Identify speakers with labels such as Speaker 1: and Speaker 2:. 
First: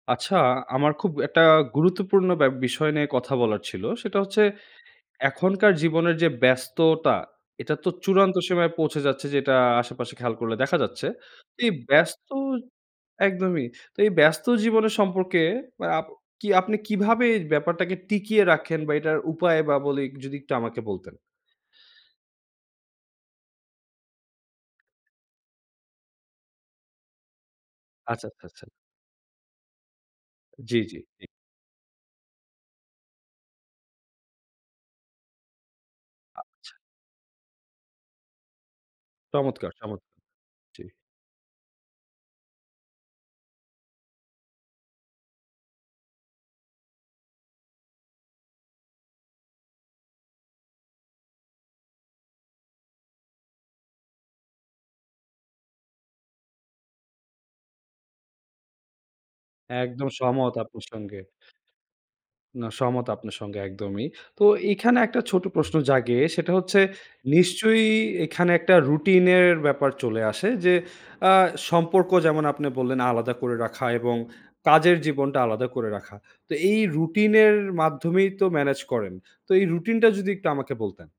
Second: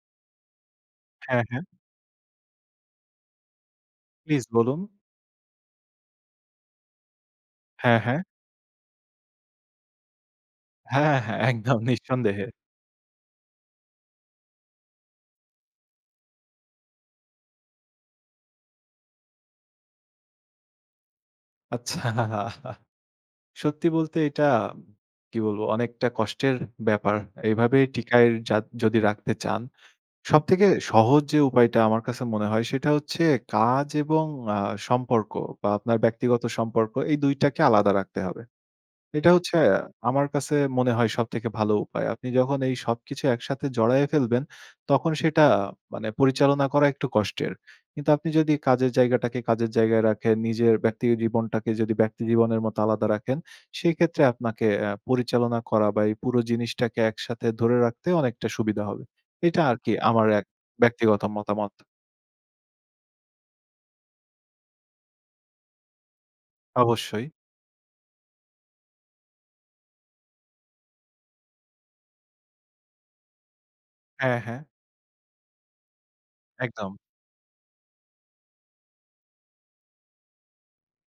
Speaker 1: আচ্ছা, আমার খুব একটা
Speaker 2: হ্যাঁ, হ্যাঁ।
Speaker 1: গুরুত্বপূর্ণ ব্যা বিষয় নিয়ে কথা বলার ছিল। সেটা হচ্ছে
Speaker 2: প্লিজ বলুন।
Speaker 1: এখনকার জীবনের যে ব্যস্ততা এটা তো
Speaker 2: হ্যাঁ, হ্যাঁ।
Speaker 1: চূড়ান্ত সীমায় পৌঁছে যাচ্ছে যেটা আশেপাশে খেয়াল করলে দেখা যাচ্ছে।
Speaker 2: হ্যাঁ, হ্যাঁ।
Speaker 1: তো এই
Speaker 2: একদম
Speaker 1: ব্যস্ত
Speaker 2: নিঃসন্দেহে।
Speaker 1: একদমই, তো এই ব্যস্ত জীবনের সম্পর্কে আপ কি আপনি কীভাবে এই ব্যাপারটাকে টিকিয়ে রাখেন বা এটার উপায় বা বলি একটু যদি একটু আমাকে বলতেন।
Speaker 2: আচ্ছাহ, আহা সত্যি বলতে এইটা কি বলব অনেকটা কষ্টের ব্যাপার। এভাবেই
Speaker 1: আচ্ছা,
Speaker 2: টিকায়
Speaker 1: আচ্ছা,
Speaker 2: যাদ
Speaker 1: আচ্ছা।
Speaker 2: যদি রাখতে চান, সব থেকে
Speaker 1: জ্বি, জ্বি।
Speaker 2: সহজ
Speaker 1: ঠিক।
Speaker 2: যে উপায়টা আমার কাছে মনে হয় সেটা হচ্ছে কাজ এবং আ সম্পর্ক বা আপনার ব্যক্তিগত
Speaker 1: আচ্ছা।
Speaker 2: সম্পর্ক এই ২ টাকে আলাদা রাখতে হবে। এটা হচ্ছে
Speaker 1: চমৎকার, চমত
Speaker 2: আমার কাছে
Speaker 1: জী।
Speaker 2: মনে হয় সবথেকে ভালো উপায়। আপনি যখন এই সবকিছু একসাথে জড়ায়ে ফেলবেন তখন সেটা মানে পরিচালনা করা একটু কষ্টের। কিন্তু আপনি যদি কাজের জায়গাটাকে কাজের জায়গায় রাখেন, নিজের ব্যক্তি জীবনটাকে যদি ব্যক্তি জীবনের মত আলাদা রাখেন, সেইক্ষেত্রে আপনাকে এ্যা পরিচালনা করা বা এই পুরো জিনিসটাকে একসাথে ধরে রাখতে অনেকটা সুবিধা হবে। এটা আরকি
Speaker 1: একদম
Speaker 2: আমার এক
Speaker 1: সহমত আপনার সঙ্গে।
Speaker 2: ব্যক্তিগত মতামত
Speaker 1: না, সহমত আপনার সঙ্গে একদমই। তো এইখানে একটা ছোট প্রশ্ন জাগে। সেটা হচ্ছে
Speaker 2: অবশ্যই।
Speaker 1: নিশ্চয়ই এইখানে একটা রুটিন এর ব্যাপার চলে আসে। যে আ সম্পর্ক যেমন আপনি বললেন আলাদা করে রাখা এবং
Speaker 2: হ্যাঁ, হ্যাঁ।
Speaker 1: কাজের জীবনটা আলাদা করে রাখা। তো এই
Speaker 2: একদম।
Speaker 1: রুটিন এর মাধ্যমেই তো মেনেজ করেন। তো এই রুটিন টা যদি একটু আমাকে বলতেন?